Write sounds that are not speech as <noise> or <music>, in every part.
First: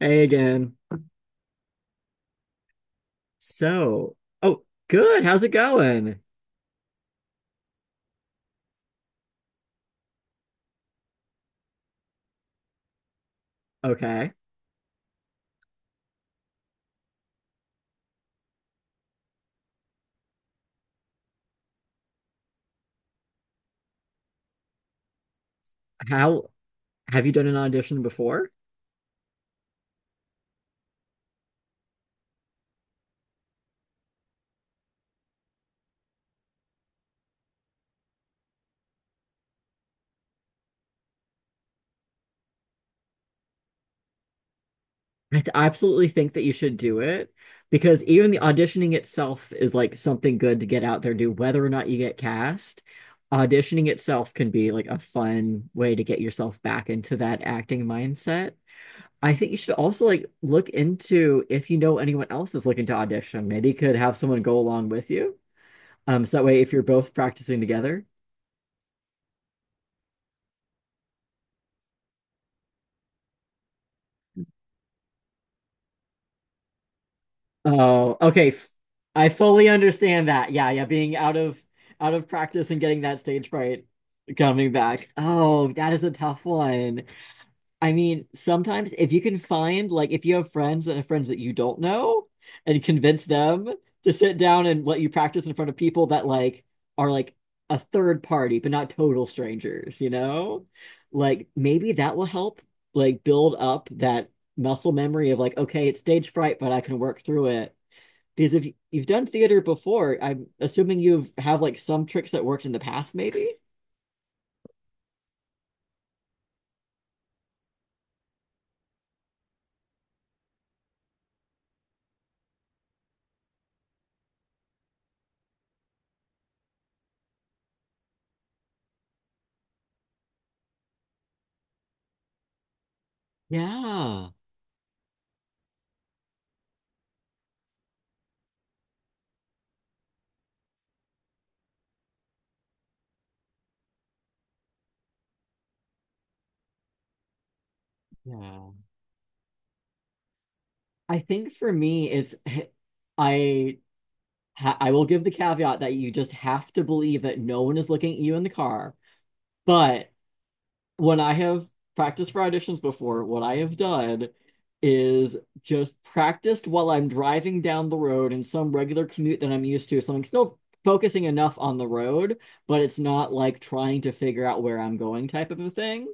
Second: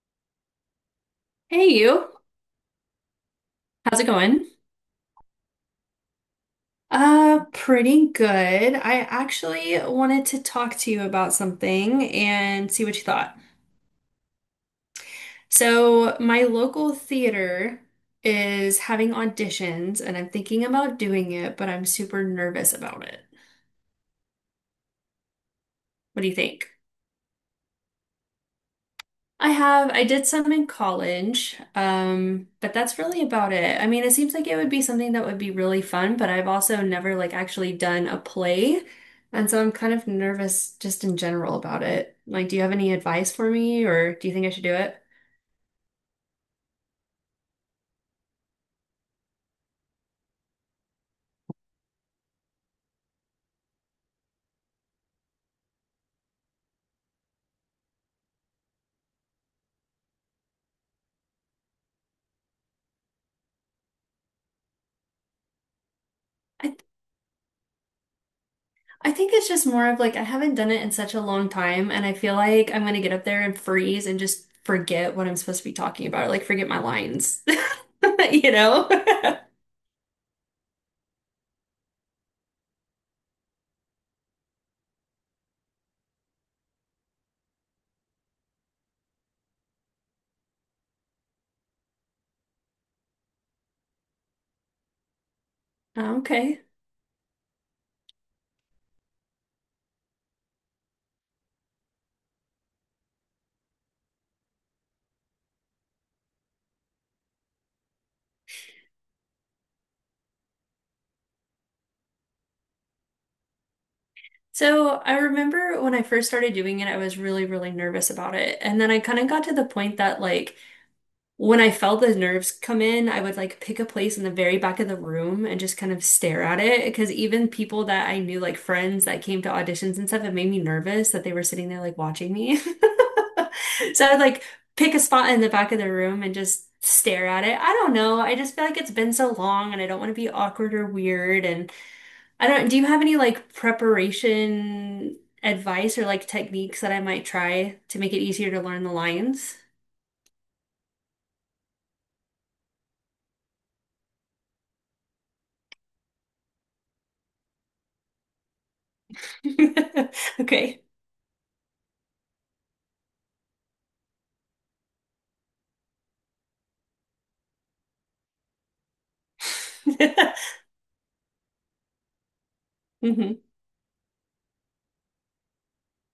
Hey again. Hey you, how's it So, going? oh, good. How's it going? Pretty good. I actually wanted to talk to you about something and see what you thought. Okay. So, my local theater is having auditions and I'm thinking about doing it, but I'm super nervous about it. What do you How think? have you done an audition before? I have, I did some in college, but that's really about it. I mean, it seems like it would be something that would be really fun, but I've also never like actually done a play, and so I'm kind of nervous just in general about it. Like, do you have any advice for me, or do you think I should do it? I absolutely think that you should do it because even the auditioning itself is like something good to get out there and do, whether or not you get cast. Auditioning itself can be like a fun way to get yourself back into that acting mindset. I think you should also like look into if you know anyone else that's looking to audition. Maybe you could have someone go along with you. So that way, I if you're th- both practicing together. I think it's just more of like I haven't done it in such a long time, and I feel like I'm gonna get up there and freeze and just forget what I'm supposed to be talking about, like forget my lines, Oh, <laughs> okay. you know? I <laughs> fully understand that. Yeah, yeah, being out of practice and getting that stage fright coming back. Oh, that is a tough one. I mean, sometimes if you can find like if you have friends and friends that you don't know and convince them to sit down and let you practice in front of people that Okay. like are like a third party but not total strangers, you know? Like maybe that will help like build up that muscle memory of like okay, it's stage fright, but I can work through it because if you've done theater before, I'm assuming you've have like some tricks that worked in the past, maybe? So I remember when I first started doing it, I was really, really nervous about it. And then I kind of got to the point that like when I felt the nerves come in, I would like pick a place in the very back of the room and just kind of stare at it. Because even people that I knew, like friends that came to auditions and stuff, it made me nervous that they were sitting there like watching me. <laughs> So I would Yeah. like pick a spot in the back of the room and just stare at it. I don't know. I just feel like it's been so long and I don't want to be awkward or weird. And I don't, do you have any like preparation advice or like techniques that I might try to make it easier to Yeah. learn the lines? I think for me, it's <laughs> I I will give the caveat that you just have to believe that no one is looking at you in the car. But <laughs> Okay. when I have practiced for auditions before, what I have done is just practiced while I'm driving down the road in some regular commute that I'm used to. So I'm <laughs> still focusing enough on the road, but it's not Hmm. like trying to figure out where I'm going type of a thing.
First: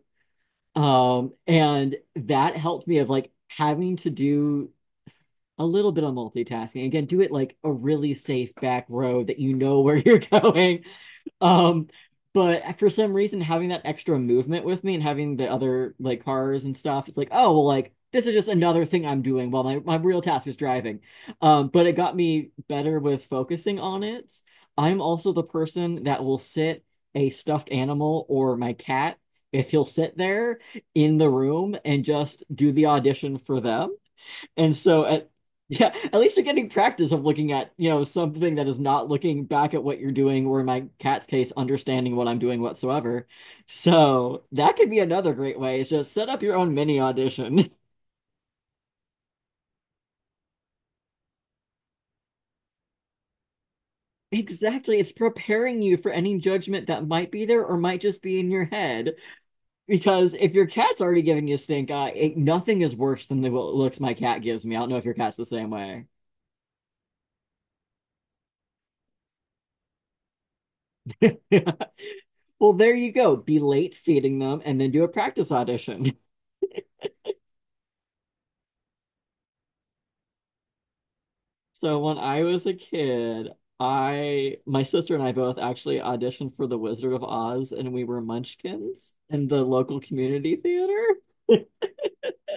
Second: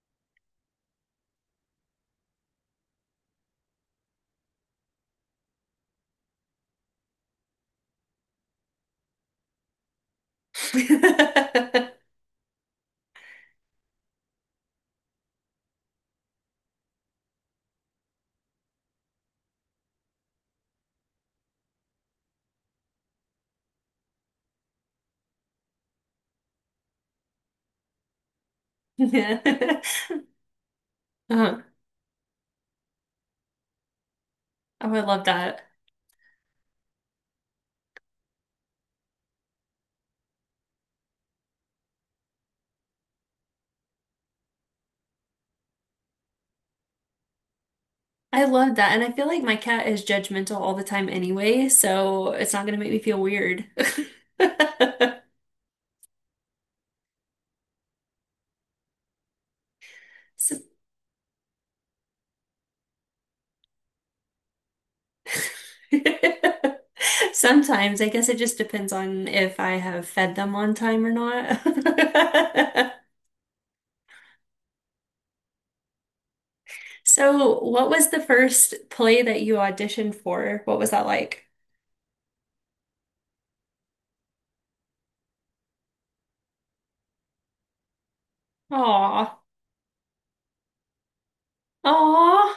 And that helped me of like having to do a little bit of multitasking. Again, do it like a really safe back road that you know where <laughs> you're going. <laughs> Um, but for some reason, having that extra movement with me and having the other like cars and stuff, it's like, oh, well, like this is just another thing I'm doing while my real task is driving. But it got me better with focusing on it. I'm also the person that will sit a stuffed animal or my cat if Yeah. he'll <laughs> sit there in the Uh-huh. Oh, room and just do the audition for them and I so love at that. <laughs> yeah, at least you're getting practice of looking at, you know, something that is not looking back at what you're doing, or in my cat's case, understanding what I'm doing whatsoever. So that could be another great way is just set up your own mini audition. <laughs> I love that. And I feel like my cat is judgmental all the time anyway, so it's not gonna make me feel weird. <laughs> Exactly. It's preparing you for any judgment that might be there or might just be in your head. Because if S- your cat's already giving you stink eye, nothing is worse than the looks my cat gives me. I don't know if your cat's the same <laughs> way. Sometimes, I guess it just depends on if I have fed them on time or not. <laughs> Well, there <laughs> you go. Be late feeding them and then do a practice audition. So, what was the first play that you auditioned for? What was that like? So when I was a kid, I my sister and I both actually auditioned for The Wizard of Oz and we were Munchkins Aw, in the local community theater. aw,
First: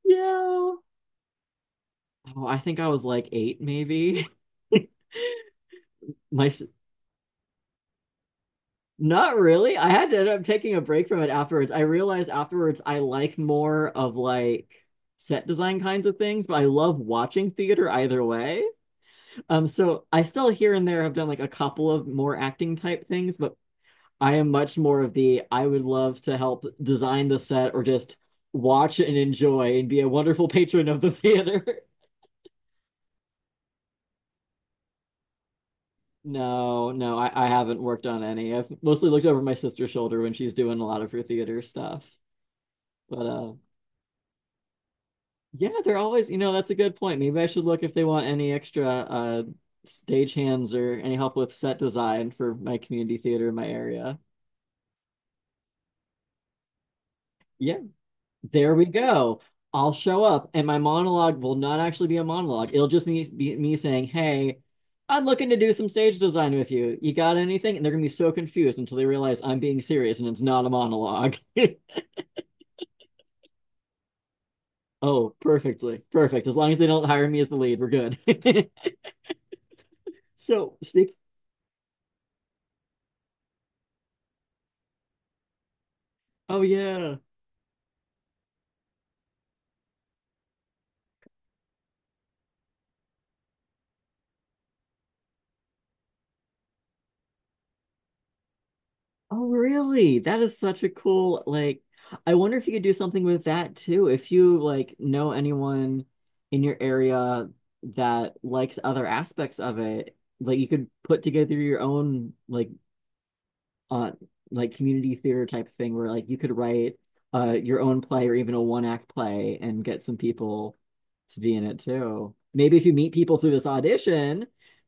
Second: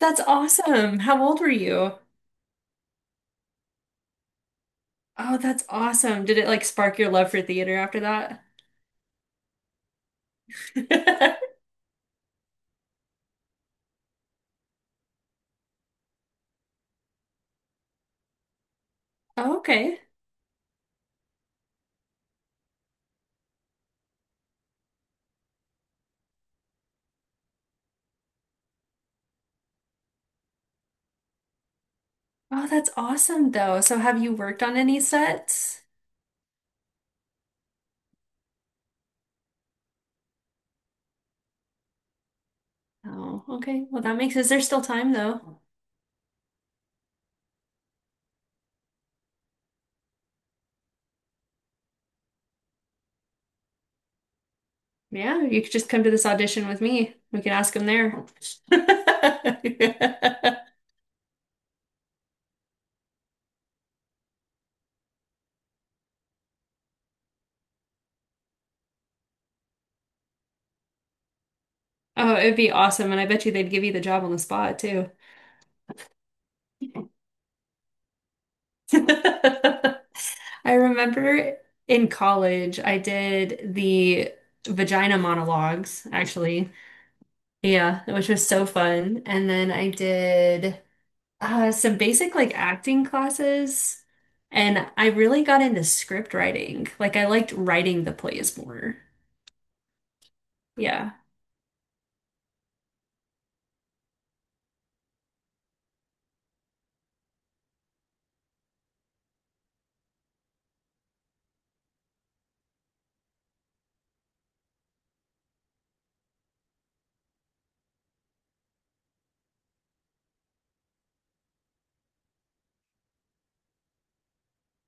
that's Yeah. awesome. How old were you? Oh, I think I was like eight maybe. Oh, that's awesome. <laughs> Did My it s- like spark your love for theater after that? not really. I had to end up taking a break from it <laughs> afterwards. I realized afterwards I like more of like set design kinds of things, but I love watching theater either way. Oh, Um, okay. so I still here and there have done like a couple of more acting type things, but I am much more of the I would love to help design the set or just watch and enjoy and be a wonderful patron of the theater. <laughs> Oh, that's awesome though. So, have you worked on any sets? No, no, I haven't worked on any. I've mostly looked over my sister's shoulder when she's doing a lot of her theater stuff. But Oh, uh okay. Well, that makes, is there still time though? yeah, they're always, you know, that's a good point. Maybe I should look if they want any extra stage hands or any help with set design for my community theater in my area. Yeah, you could just come to this audition with me. We can ask Yeah. them there. There we go. I'll show up, and <laughs> my monologue will not actually be a monologue. Be me saying, "Hey, I'm looking to do some stage design with you. You got anything?" And they're gonna be so confused until they realize I'm being serious and it's not a monologue. <laughs> Oh, it'd be awesome. And I bet you they'd give you the job on the spot too. Oh, perfectly. Perfect. As long as they don't hire me as the lead, we're good. <laughs> <laughs> I So, speak. remember in college, I did the vagina monologues, Oh, actually. yeah. Yeah, which was so fun. And then I did some basic like acting classes. And I really got into script writing. Like I liked writing the plays more. Oh, really? That is such a Yeah. cool, like, I wonder if you could do something with that too. If you like know anyone in your area that likes other aspects of it, like you could put together your own uh like community theater type thing where like you could write your own play or even a one act play and get some people to be in it too. Maybe if you meet people through this audition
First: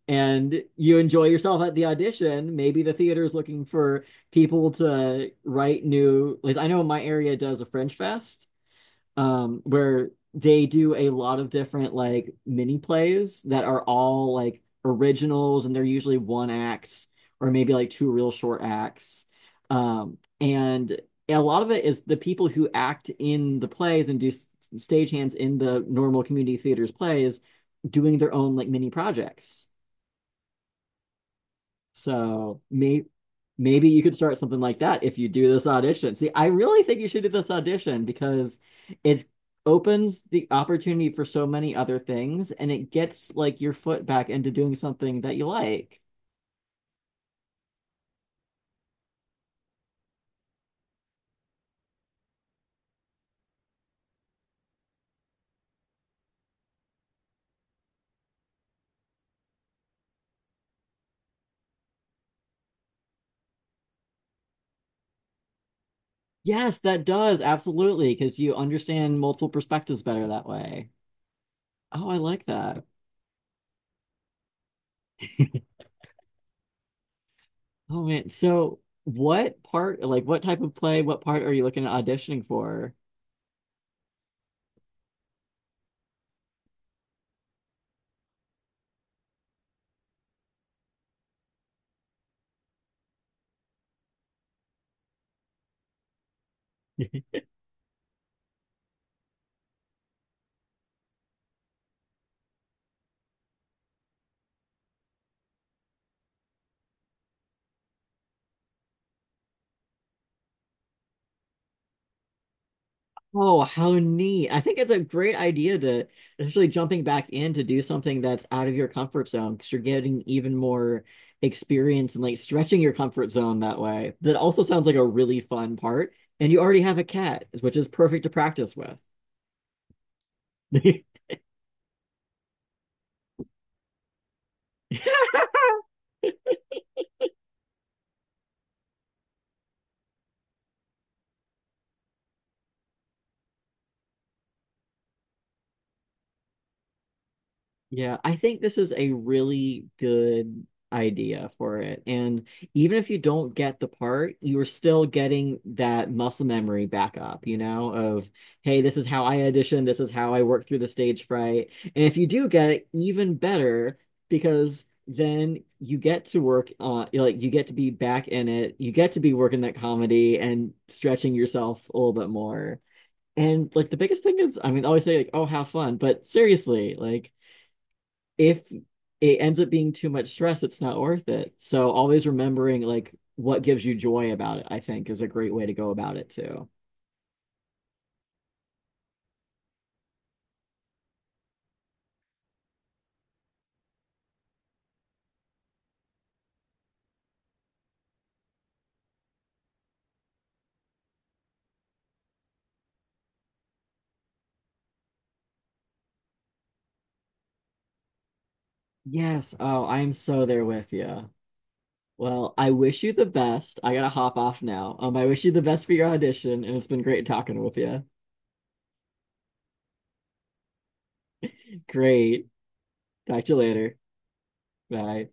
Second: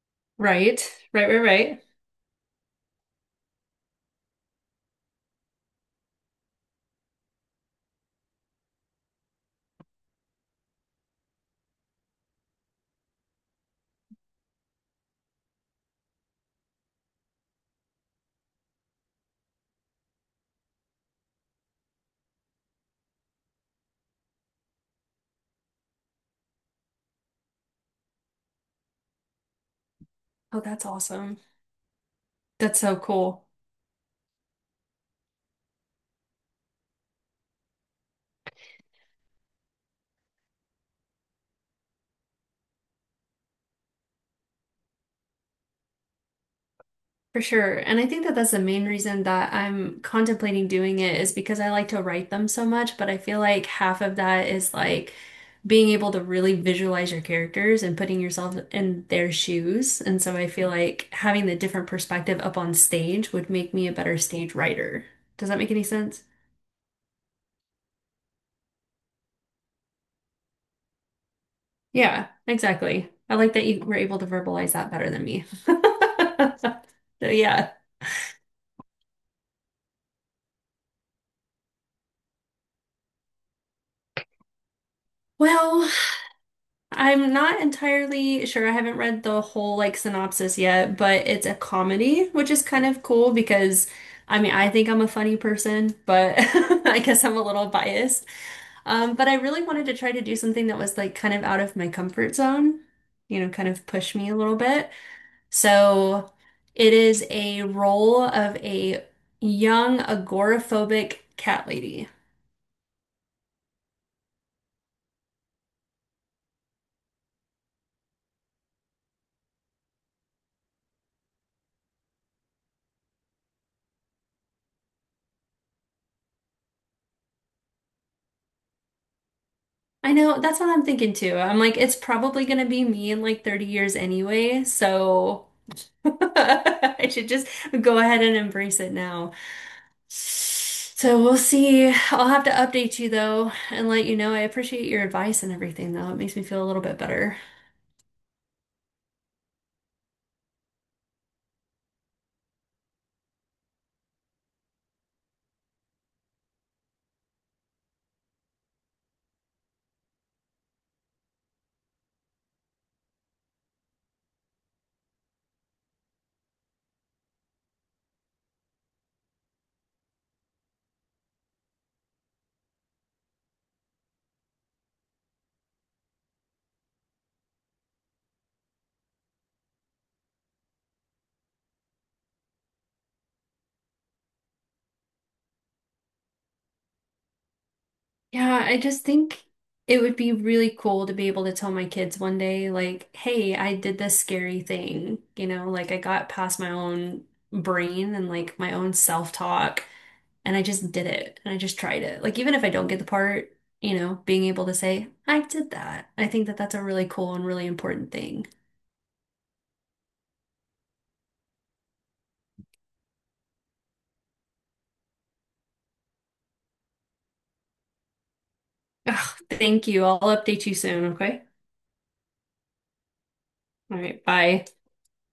and Right. you enjoy Right, right, yourself at right. the audition, maybe the theater is looking for people to write new, like I know my area does a French fest where they do a lot of different like mini plays that are all like originals and they're usually one acts or maybe like two real short acts. And a lot of it is the people who act in the plays and do stagehands in the normal community theaters plays doing their own like mini projects. Oh, that's awesome. So That's so may cool. maybe you could start something like that if you do this audition. See, I really think you should do this audition because it opens the opportunity for so many other things and it gets like your foot back into doing something that you like. For sure. And I think that that's the main reason that I'm contemplating doing it is because I like to write them so much, but I feel like half of that is like being able to really visualize your characters and putting yourself in their shoes. And so I feel like having the different perspective up on stage would make me a better stage writer. Does that make any sense? Yes, that does, absolutely, because you understand multiple perspectives better that way. Oh, I Yeah, like that. exactly. I like that you were able to verbalize that better than me. <laughs> <laughs> So yeah. Oh man. So what part, like what type of play, what part are you looking at auditioning for? Well, I'm not entirely sure. I haven't read the whole like synopsis yet, but it's a comedy, which is kind of cool because I mean, I think I'm a funny person, but <laughs> I guess I'm a little biased. But I really wanted to try to do something that was like kind of out of my comfort zone, you know, kind of push me a little bit. So it is a role of a young agoraphobic cat lady. Oh, how neat. I think it's a great idea to, especially jumping back in to do something that's out of your comfort zone because you're getting even more experience and like stretching your comfort zone that way. That also sounds like a really fun part. And you already have a cat, which is perfect to practice with. I know that's what I'm thinking <laughs> too. I'm like, it's probably gonna be me in like 30 years anyway, so <laughs> I should just go ahead and embrace it now. So we'll see. I'll have to update you though and let you know. I appreciate your advice and everything though. It makes me feel a little bit better. Yeah, I think this is a really good idea for it. And even if you don't get the part, you're still getting that muscle memory back up, you know, of, hey, this is how I audition, this is how I work through the stage fright. And if you do get it, even better, because then you get to work on, like, you get to be back in it, you get to be working that comedy and stretching yourself a little bit more. And like the biggest thing is, I mean, I always say like, oh, have fun, but seriously, like if it ends up being too much stress, it's not worth it. So always remembering like what gives you joy about it, I think is a great way to go about it too. Yeah, I just think it would be really cool to be able to tell my kids one day, like, hey, I did this scary thing. You know, like I got past my own brain and like my own self-talk and I just did it and I just tried it. Like, even if I don't get the part, you know, being able to say, I did that. I think that that's a really cool and really important thing. Yes. Oh, I'm so there with you. Well, I wish you the best. I gotta hop off now. I wish you the best for your audition, and it's been great talking with you. Ugh, thank you. I'll update you soon, okay? Great. Talk to you later. All right, bye. Bye.